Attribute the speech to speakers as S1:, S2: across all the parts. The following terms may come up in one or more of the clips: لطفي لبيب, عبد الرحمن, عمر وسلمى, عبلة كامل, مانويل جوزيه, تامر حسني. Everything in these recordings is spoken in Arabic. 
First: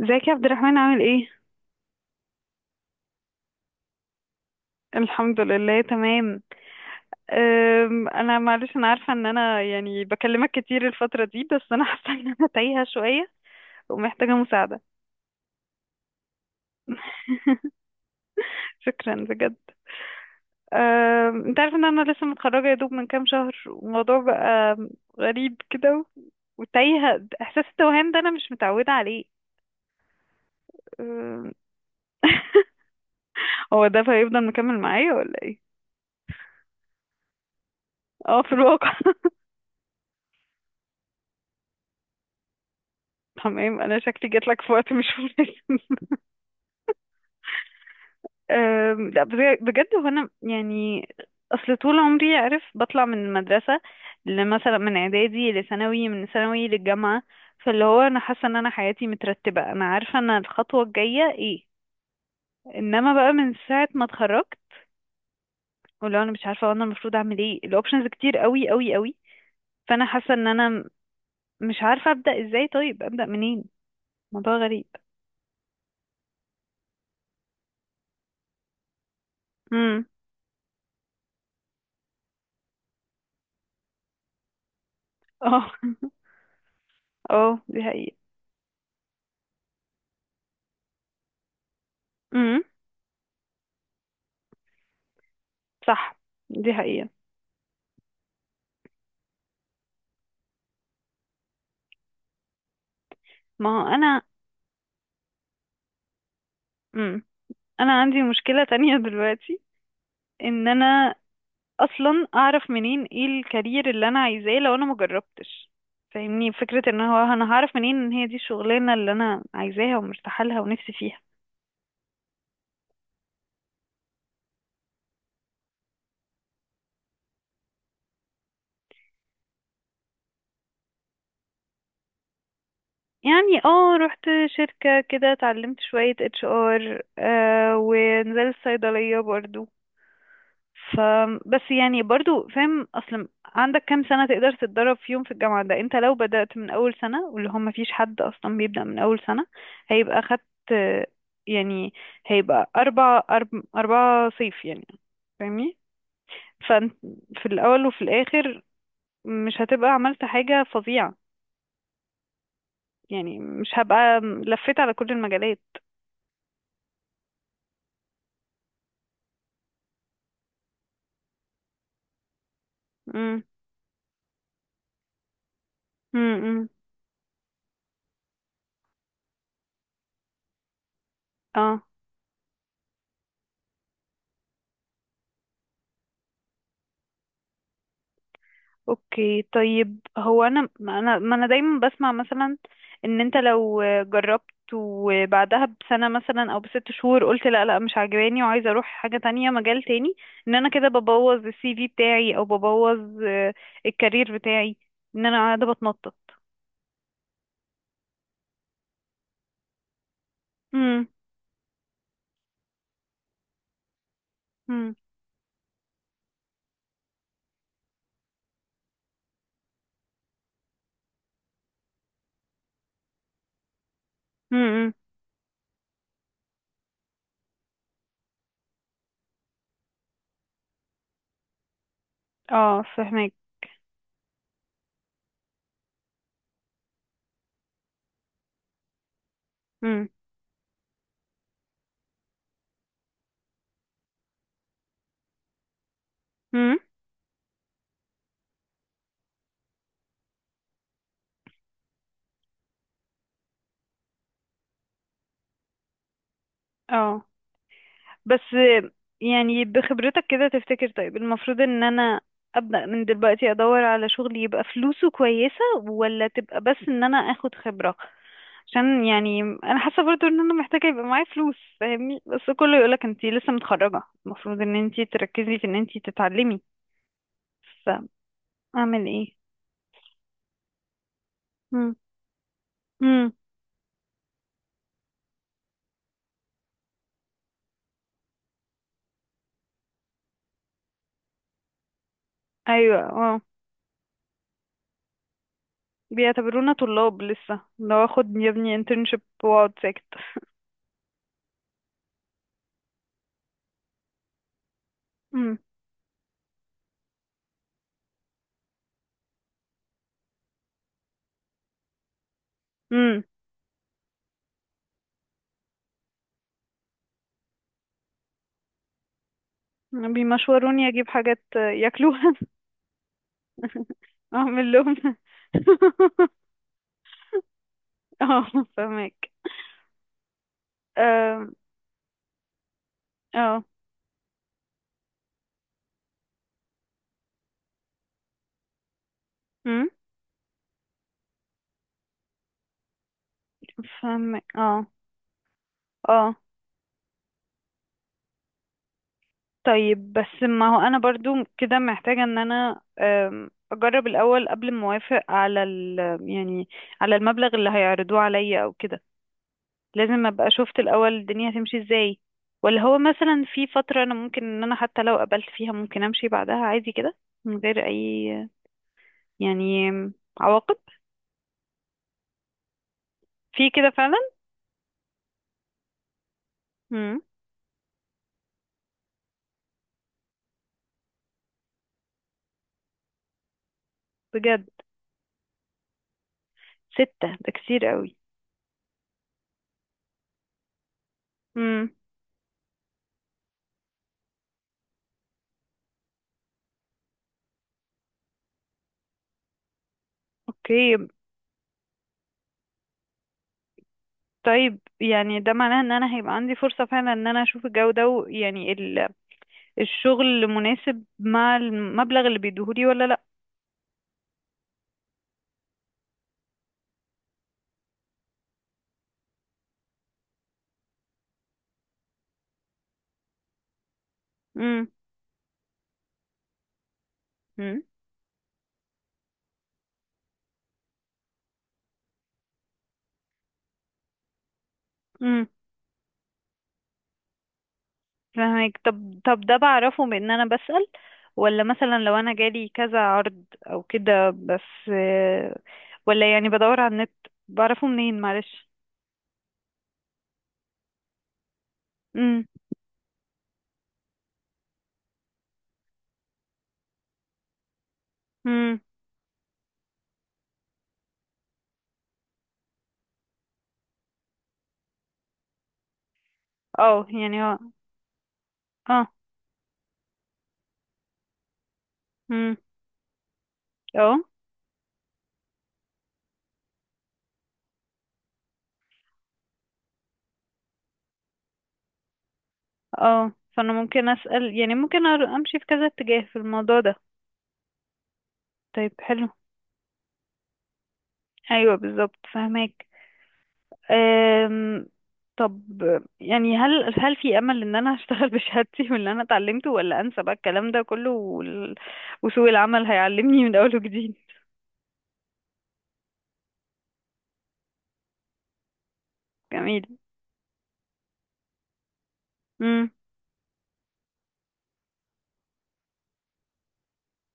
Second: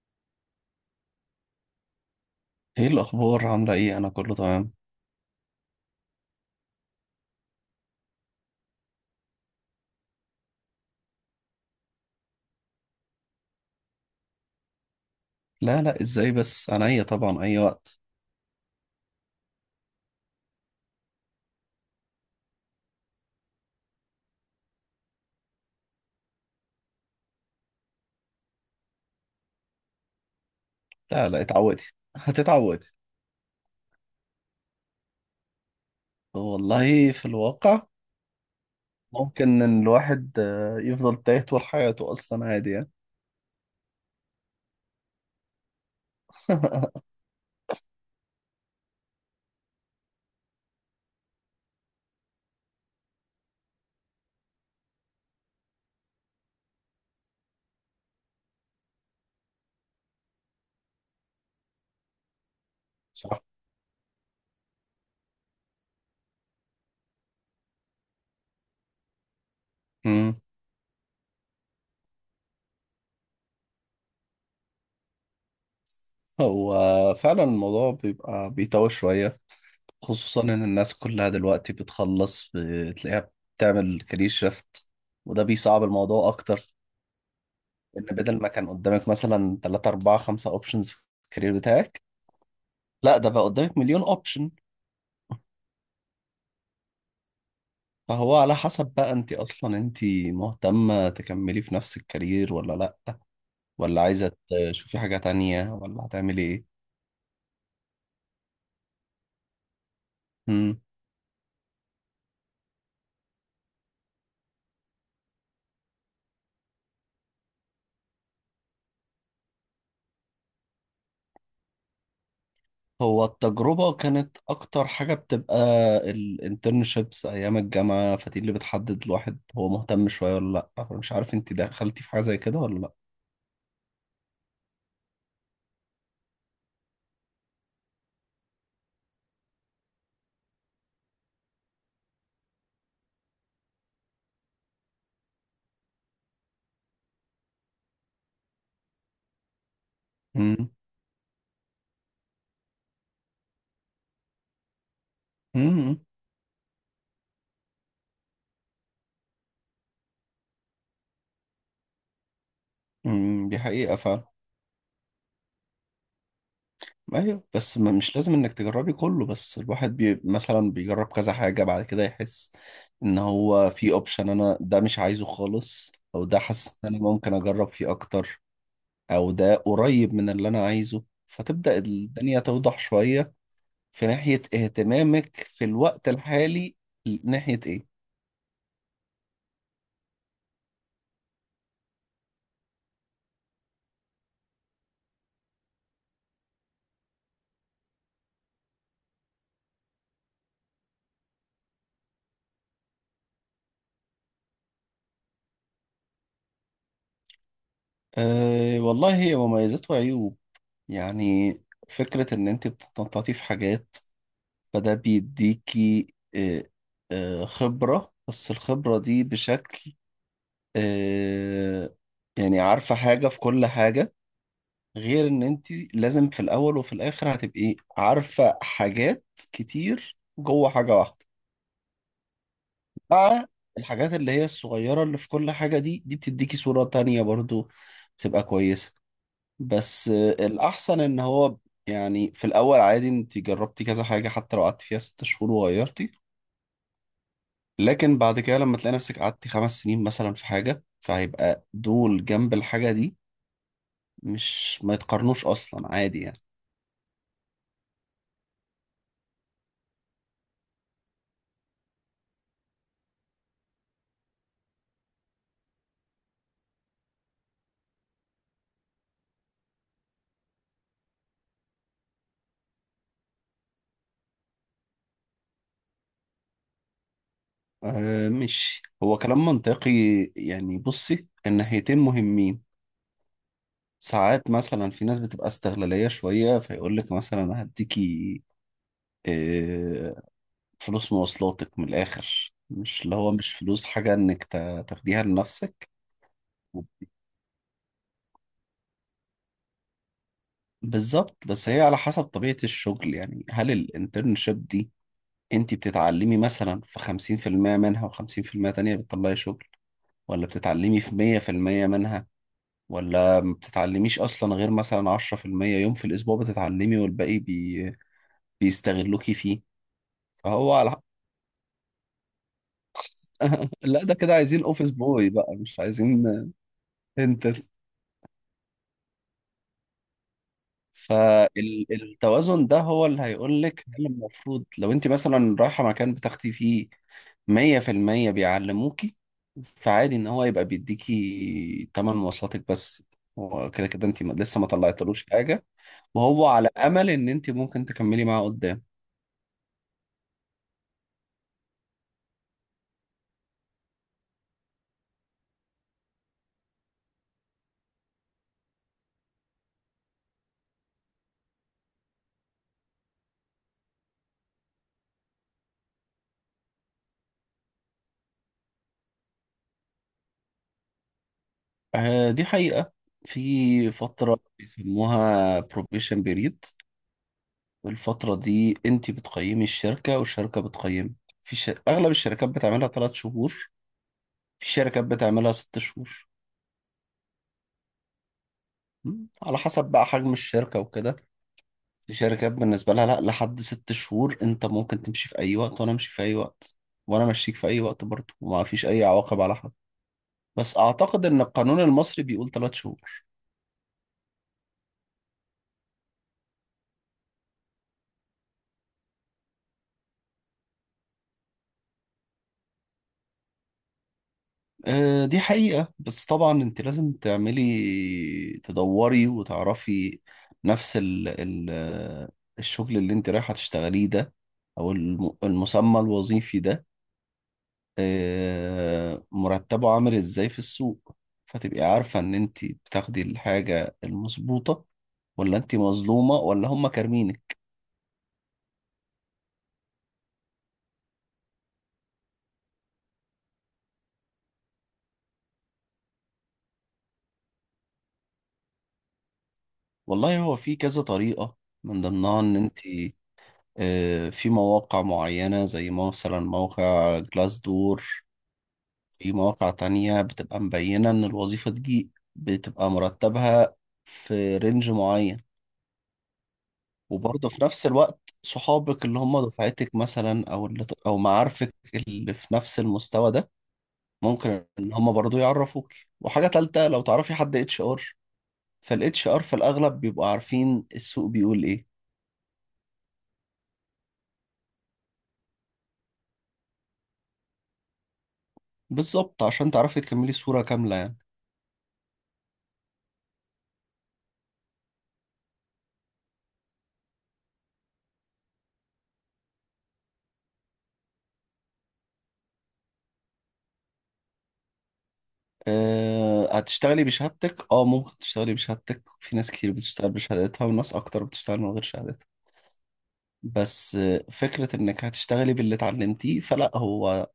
S1: ازيك يا عبد الرحمن، عامل ايه؟
S2: ايه الاخبار؟ عامله ايه؟ انا كله تمام.
S1: الحمد لله، تمام. انا معلش، انا عارفه ان انا يعني بكلمك كتير الفتره دي، بس انا حاسه ان انا تايهه شويه ومحتاجه مساعده.
S2: لا لا، ازاي بس؟ انا ايه؟ طبعا اي وقت.
S1: شكرا بجد. انت عارف ان انا لسه متخرجه يا دوب من كام شهر، والموضوع بقى غريب كده، وتايهه. احساس التوهان ده انا مش متعوده عليه.
S2: لا لا
S1: أم،
S2: اتعودي، هتتعودي.
S1: هو ده هيفضل مكمل معايا ولا ايه؟
S2: والله في الواقع
S1: اه، في الواقع.
S2: ممكن ان الواحد يفضل تايه طول حياته اصلا، عادي يعني.
S1: تمام، انا شكلي جاتلك في وقت مش مناسب. لا، بجد، هو انا يعني اصل طول عمري عارف بطلع من المدرسه لمثلا من اعدادي لثانوي، من ثانوي للجامعه، فاللي هو انا حاسه ان انا حياتي مترتبه، انا عارفه انا الخطوه الجايه ايه، انما بقى
S2: صح.
S1: من ساعه ما اتخرجت ولو انا مش عارفه انا المفروض اعمل ايه، الاوبشنز كتير قوي قوي قوي، فانا حاسه
S2: امم.
S1: ان انا مش عارفه ابدا ازاي، طيب ابدا منين. موضوع غريب.
S2: هو فعلا الموضوع بيبقى بيتوه شويه،
S1: امم.
S2: خصوصا ان الناس كلها دلوقتي بتخلص بتلاقيها بتعمل كارير شيفت، وده
S1: اه.
S2: بيصعب الموضوع اكتر.
S1: اه، دي
S2: ان
S1: حقيقه.
S2: بدل ما كان قدامك مثلا 3 4 5 اوبشنز في الكارير بتاعك،
S1: امم.
S2: لا ده بقى قدامك مليون اوبشن.
S1: صح، دي حقيقه.
S2: فهو على حسب بقى انت اصلا انت مهتمة تكملي في نفس الكارير ولا لا،
S1: ما هو
S2: ولا
S1: انا.
S2: عايزة تشوفي حاجة تانية، ولا هتعملي ايه.
S1: مم. انا عندي مشكلة تانية دلوقتي، ان
S2: مم.
S1: انا اصلا اعرف منين ايه الكارير اللي انا عايزاه لو انا مجربتش. فاهمني؟ فكرة ان هو انا هعرف منين ان هي دي الشغلانة اللي انا عايزاها ومرتاحة لها ونفسي فيها.
S2: هو التجربة كانت اكتر حاجة بتبقى الانترنشيبس ايام الجامعة، فدي اللي بتحدد الواحد هو مهتم شوية ولا لا. مش عارف انت دخلتي في حاجة زي كده ولا لا.
S1: يعني اه، رحت شركة كده، اتعلمت شوية HR، ونزلت صيدلية برضو. فبس يعني برضو، فاهم اصلا عندك كام سنة تقدر تتدرب فيهم في الجامعة؟ ده انت لو بدأت من اول سنة، واللي هم مفيش حد اصلا بيبدأ من اول سنة، هيبقى خدت.
S2: مم.
S1: يعني هيبقى 4 صيف يعني، فاهمني؟
S2: مم.
S1: فانت في الاول وفي الاخر مش هتبقى عملت حاجة فظيعة. يعني
S2: مم. دي
S1: مش
S2: حقيقة
S1: هبقى
S2: فعلا.
S1: لفيت على كل المجالات.
S2: ايوه بس مش لازم انك تجربي كله، بس الواحد بي مثلا بيجرب كذا حاجة بعد كده يحس ان
S1: امم.
S2: هو في اوبشن انا ده مش عايزه خالص، او ده
S1: امم.
S2: حاسس ان انا ممكن اجرب فيه اكتر، او ده قريب من اللي انا عايزه، فتبدأ
S1: اه.
S2: الدنيا توضح شوية في ناحية اهتمامك. في الوقت الحالي ناحية ايه؟
S1: اوكي، طيب هو انا، ما انا دايما بسمع مثلا ان انت لو جربت وبعدها بسنة مثلا او ب6 شهور قلت لا لا، مش عاجباني وعايزة اروح حاجة تانية، مجال تاني، ان انا كده ببوظ ال CV بتاعي، او ببوظ الكارير بتاعي، ان انا قاعدة بتنطط.
S2: أه والله، هي مميزات وعيوب
S1: امم.
S2: يعني. فكرة ان انت بتتنططي في حاجات، فده
S1: امم.
S2: بيديكي خبرة، بس الخبرة دي بشكل، آه، يعني عارفة حاجة في كل حاجة،
S1: امم.
S2: غير ان انت لازم في الاول وفي الاخر هتبقي عارفة حاجات كتير جوه حاجة واحدة،
S1: اه، فهمك.
S2: مع الحاجات اللي هي الصغيرة اللي في كل حاجة، دي دي بتديكي صورة تانية برضو بتبقى كويسة. بس
S1: امم.
S2: الأحسن إن هو يعني في الأول عادي أنت جربتي كذا حاجة، حتى لو قعدت فيها 6 شهور وغيرتي،
S1: امم.
S2: لكن بعد كده لما تلاقي نفسك قعدتي 5 سنين مثلا في حاجة، فهيبقى دول جنب الحاجة دي مش ما يتقارنوش أصلا، عادي يعني.
S1: اه. بس يعني بخبرتك كده تفتكر، طيب المفروض ان انا ابدأ من دلوقتي ادور على شغل يبقى فلوسه كويسة، ولا تبقى بس ان انا اخد خبرة؟ عشان يعني انا حاسة برضو ان انا محتاجة يبقى معايا فلوس، فاهمني؟ بس كله يقولك انتي لسه متخرجة، المفروض ان انتي تركزي في ان انتي تتعلمي.
S2: أه، مش
S1: فاعمل
S2: هو
S1: ايه؟
S2: كلام منطقي يعني. بصي،
S1: مم.
S2: الناحيتين مهمين.
S1: مم.
S2: ساعات مثلا في ناس بتبقى استغلالية شوية، فيقول لك مثلا أنا هديكي أه فلوس مواصلاتك، من الآخر
S1: ايوه،
S2: مش اللي هو
S1: اه.
S2: مش فلوس حاجة إنك تاخديها لنفسك.
S1: بيعتبرونا طلاب لسه، لو اخد يا ابني internship واقعد ساكت.
S2: بالظبط، بس هي على حسب طبيعة الشغل يعني. هل الانترنشيب دي
S1: امم.
S2: انت بتتعلمي مثلا في 50% منها و50% تانية بتطلعي شغل، ولا بتتعلمي في 100% منها،
S1: امم.
S2: ولا ما بتتعلميش اصلا غير مثلا 10%، يوم في الاسبوع بتتعلمي والباقي بيستغلوكي فيه. فهو
S1: بيمشوروني
S2: على،
S1: اجيب حاجات ياكلوها،
S2: لا ده كده عايزين
S1: اعمل
S2: اوفيس
S1: لهم.
S2: بوي بقى، مش عايزين انت.
S1: اه، فهمك. اه.
S2: فالتوازن ده هو اللي هيقول
S1: اه.
S2: لك هل المفروض لو انت مثلا رايحه مكان بتاخدي فيه مية في المية بيعلموكي،
S1: أم،
S2: فعادي ان هو يبقى بيديكي تمن مواصلاتك بس، هو كده كده انت
S1: فهمك.
S2: لسه ما
S1: اه.
S2: طلعتلوش حاجة،
S1: اه.
S2: وهو على امل ان انت ممكن تكملي معاه قدام.
S1: طيب، بس ما هو انا برضو كده محتاجة ان انا اجرب الاول قبل ما اوافق على ال، يعني، على المبلغ اللي هيعرضوه عليا او كده. لازم ابقى شفت الاول الدنيا هتمشي ازاي، ولا هو مثلا في فترة انا ممكن ان انا حتى لو قبلت فيها ممكن امشي بعدها عادي كده من غير اي، يعني، عواقب؟
S2: دي حقيقة.
S1: في كده
S2: في
S1: فعلا.
S2: فترة بيسموها probation period،
S1: امم.
S2: والفترة دي انت بتقيمي الشركة والشركة بتقيمك. في اغلب الشركات بتعملها 3 شهور،
S1: بجد؟
S2: في شركات بتعملها 6 شهور.
S1: 6 ده كتير قوي.
S2: م؟ على حسب بقى حجم الشركة وكده.
S1: امم.
S2: الشركات بالنسبة لها، لا، لحد 6 شهور انت ممكن تمشي في اي وقت، وانا امشي في اي وقت، وانا مشيك في اي وقت برضه، وما فيش اي عواقب على حد. بس
S1: اوكي،
S2: اعتقد ان القانون المصري بيقول 3 شهور.
S1: طيب يعني ده معناه ان انا هيبقى عندي فرصة فعلا ان انا اشوف الجو ده يعني الشغل مناسب مع المبلغ اللي بيديهولي ولا لا.
S2: دي حقيقة، بس طبعا انت لازم تعملي تدوري وتعرفي نفس ال الشغل اللي انت رايحة تشتغليه ده،
S1: امم.
S2: او المسمى الوظيفي ده،
S1: مم.
S2: مرتبه عامل ازاي في السوق، فتبقي عارفة ان انت بتاخدي الحاجة المظبوطة،
S1: امم.
S2: ولا انت مظلومة، ولا هم كارمينك.
S1: فهمك. طب ده بعرفه بان انا بسأل، ولا مثلا لو انا جالي كذا عرض او كده؟ بس ولا يعني بدور على النت؟ بعرفه منين، معلش؟
S2: والله هو في كذا طريقة، من ضمنها
S1: امم.
S2: ان انت، في مواقع معينة زي مثلا موقع جلاس دور،
S1: امم.
S2: في مواقع تانية بتبقى مبينة ان الوظيفة دي بتبقى مرتبها في رينج معين.
S1: اه، يعني.
S2: وبرضه
S1: اه.
S2: في نفس الوقت صحابك
S1: اه.
S2: اللي هم دفعتك مثلا، او اللي او معارفك اللي في
S1: امم.
S2: نفس المستوى ده،
S1: اه.
S2: ممكن ان هم برضه يعرفوك. وحاجة تالتة، لو تعرفي حد اتش ار، فالاتش ار في الاغلب بيبقوا عارفين السوق بيقول ايه.
S1: اه. فانا ممكن اسال، يعني ممكن امشي في كذا اتجاه في الموضوع ده. طيب حلو.
S2: بالظبط، عشان تعرفي تكملي صورة كاملة يعني.
S1: ايوه، بالظبط، فهماك. أم... طب يعني هل في امل ان انا اشتغل بشهادتي واللي انا اتعلمته، ولا انسى بقى الكلام ده كله وسوق العمل هيعلمني من اول وجديد؟
S2: أه هتشتغلي بشهادتك، اه ممكن تشتغلي بشهادتك، في ناس كتير
S1: جميل.
S2: بتشتغل بشهادتها وناس اكتر بتشتغل من غير شهادتها.
S1: امم.
S2: بس فكرة انك هتشتغلي باللي اتعلمتيه، فلا، هو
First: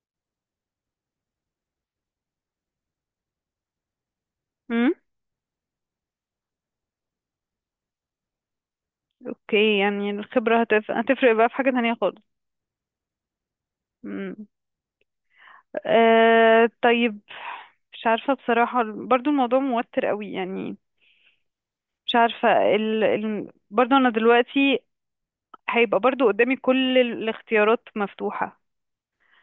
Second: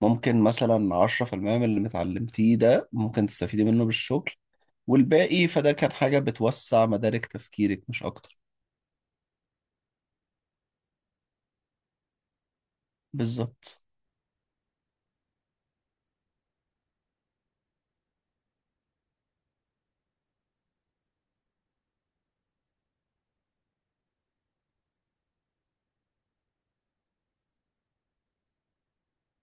S2: ممكن مثلا 10% من اللي متعلمتيه ده ممكن تستفيدي منه بالشغل،
S1: امم.
S2: والباقي فده كان حاجة بتوسع مدارك تفكيرك مش أكتر.
S1: اوكي، يعني الخبره هتفرق بقى في حاجه تانية خالص.
S2: بالظبط.
S1: امم. طيب، مش عارفه بصراحه، برضو الموضوع موتر قوي يعني. مش عارفة برضه أنا دلوقتي هيبقى برضه قدامي كل الاختيارات مفتوحة.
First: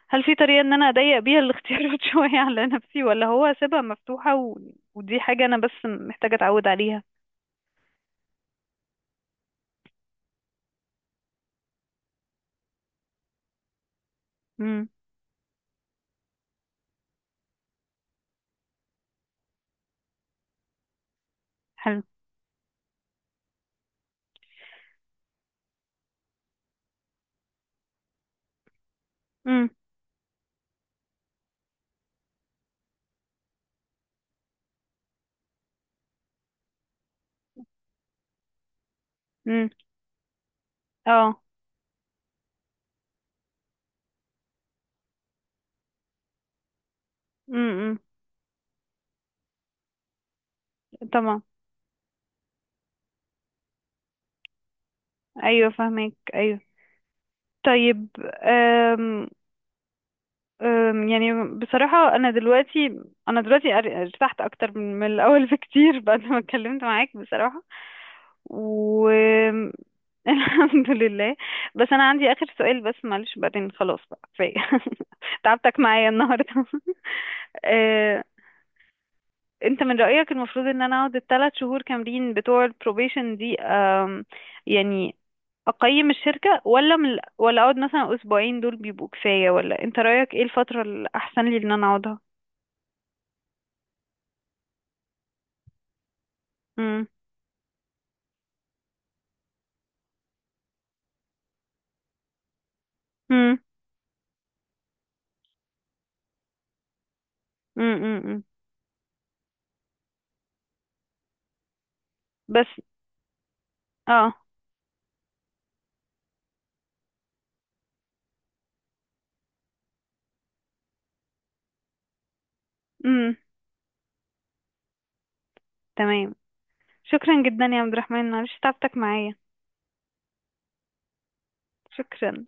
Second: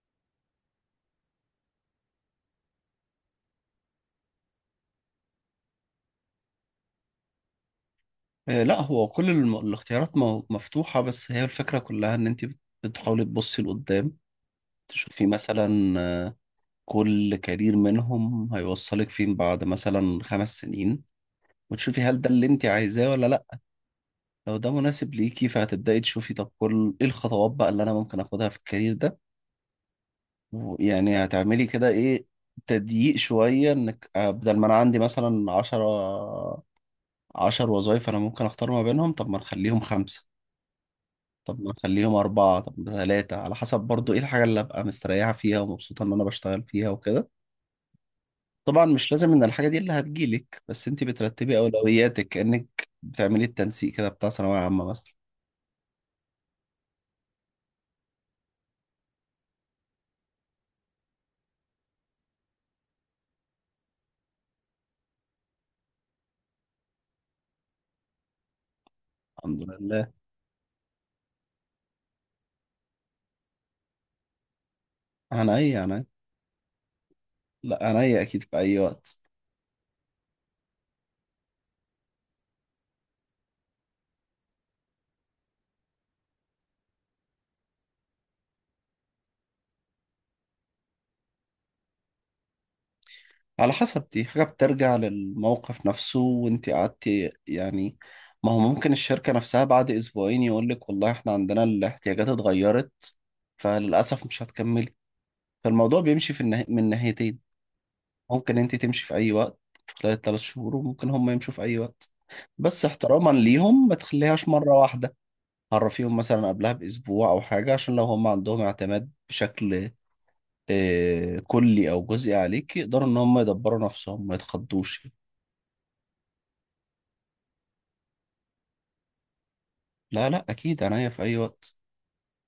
S1: هل في طريقة إن أنا أضيق بيها الاختيارات شوية على نفسي، ولا هو أسيبها مفتوحة ودي حاجة أنا بس محتاجة أتعود عليها؟
S2: لا، هو كل الاختيارات مفتوحة، بس هي الفكرة كلها إن أنت بتحاولي تبصي لقدام،
S1: امم.
S2: تشوفي مثلا كل كارير منهم هيوصلك فين بعد مثلا 5 سنين، وتشوفي
S1: حلو.
S2: هل ده اللي أنت عايزاه ولا لأ. لو ده مناسب ليكي فهتبدأي تشوفي، طب كل إيه الخطوات بقى اللي أنا ممكن أخدها في الكارير ده.
S1: امم.
S2: يعني هتعملي كده ايه، تضييق شوية انك بدل ما انا عندي مثلا عشرة، عشر وظايف انا ممكن اختار ما بينهم، طب ما
S1: امم.
S2: نخليهم خمسة،
S1: اه.
S2: طب ما نخليهم أربعة، طب ما ثلاثة، على حسب برضو ايه الحاجة اللي ابقى مستريحة فيها ومبسوطة ان انا بشتغل فيها وكده.
S1: امم.
S2: طبعا مش لازم ان الحاجة دي اللي هتجيلك، بس انت
S1: طبعا.
S2: بترتبي اولوياتك، كأنك بتعملي التنسيق كده بتاع ثانوية عامة مثلا.
S1: أيوة، فاهمك، أيوة. طيب، يعني بصراحة أنا دلوقتي، أنا دلوقتي ارتحت أكتر من الأول بكتير، بعد ما اتكلمت معاك بصراحة. و
S2: الحمد لله.
S1: الحمد لله. بس أنا عندي آخر سؤال بس، معلش، بعدين خلاص بقى كفاية.
S2: عن اي؟
S1: تعبتك
S2: عن اي؟
S1: معايا النهاردة.
S2: لا، عن اي
S1: أه،
S2: اكيد، في اي وقت.
S1: أنت من رأيك المفروض إن أنا أقعد ال3 شهور كاملين بتوع البروبيشن دي، يعني أقيم الشركة، ولا من، ولا أقعد مثلا أسبوعين دول بيبقوا كفاية؟ ولا أنت رأيك إيه الفترة الأحسن لي إن أنا أقعدها؟
S2: على حسب. دي حاجة بترجع للموقف نفسه وانت
S1: مم.
S2: قعدتي يعني. ما هو ممكن الشركة نفسها بعد أسبوعين يقولك والله احنا عندنا الاحتياجات اتغيرت،
S1: مم.
S2: فللأسف مش هتكملي. فالموضوع بيمشي في من ناحيتين،
S1: مم. مم. مم.
S2: ممكن انت تمشي في أي وقت خلال ال3 شهور، وممكن هم يمشوا في أي وقت.
S1: بس.
S2: بس احتراما ليهم ما
S1: اه.
S2: تخليهاش مرة واحدة، عرفيهم مثلا قبلها بأسبوع أو حاجة، عشان لو هم عندهم اعتماد بشكل كلي أو جزئي عليك، يقدروا إن
S1: مم.
S2: هم يدبروا نفسهم ما يتخضوش.
S1: تمام. شكرا جدا يا عبد الرحمن، معلش تعبتك معايا.
S2: لا لا اكيد، عناية في اي وقت.
S1: شكرا.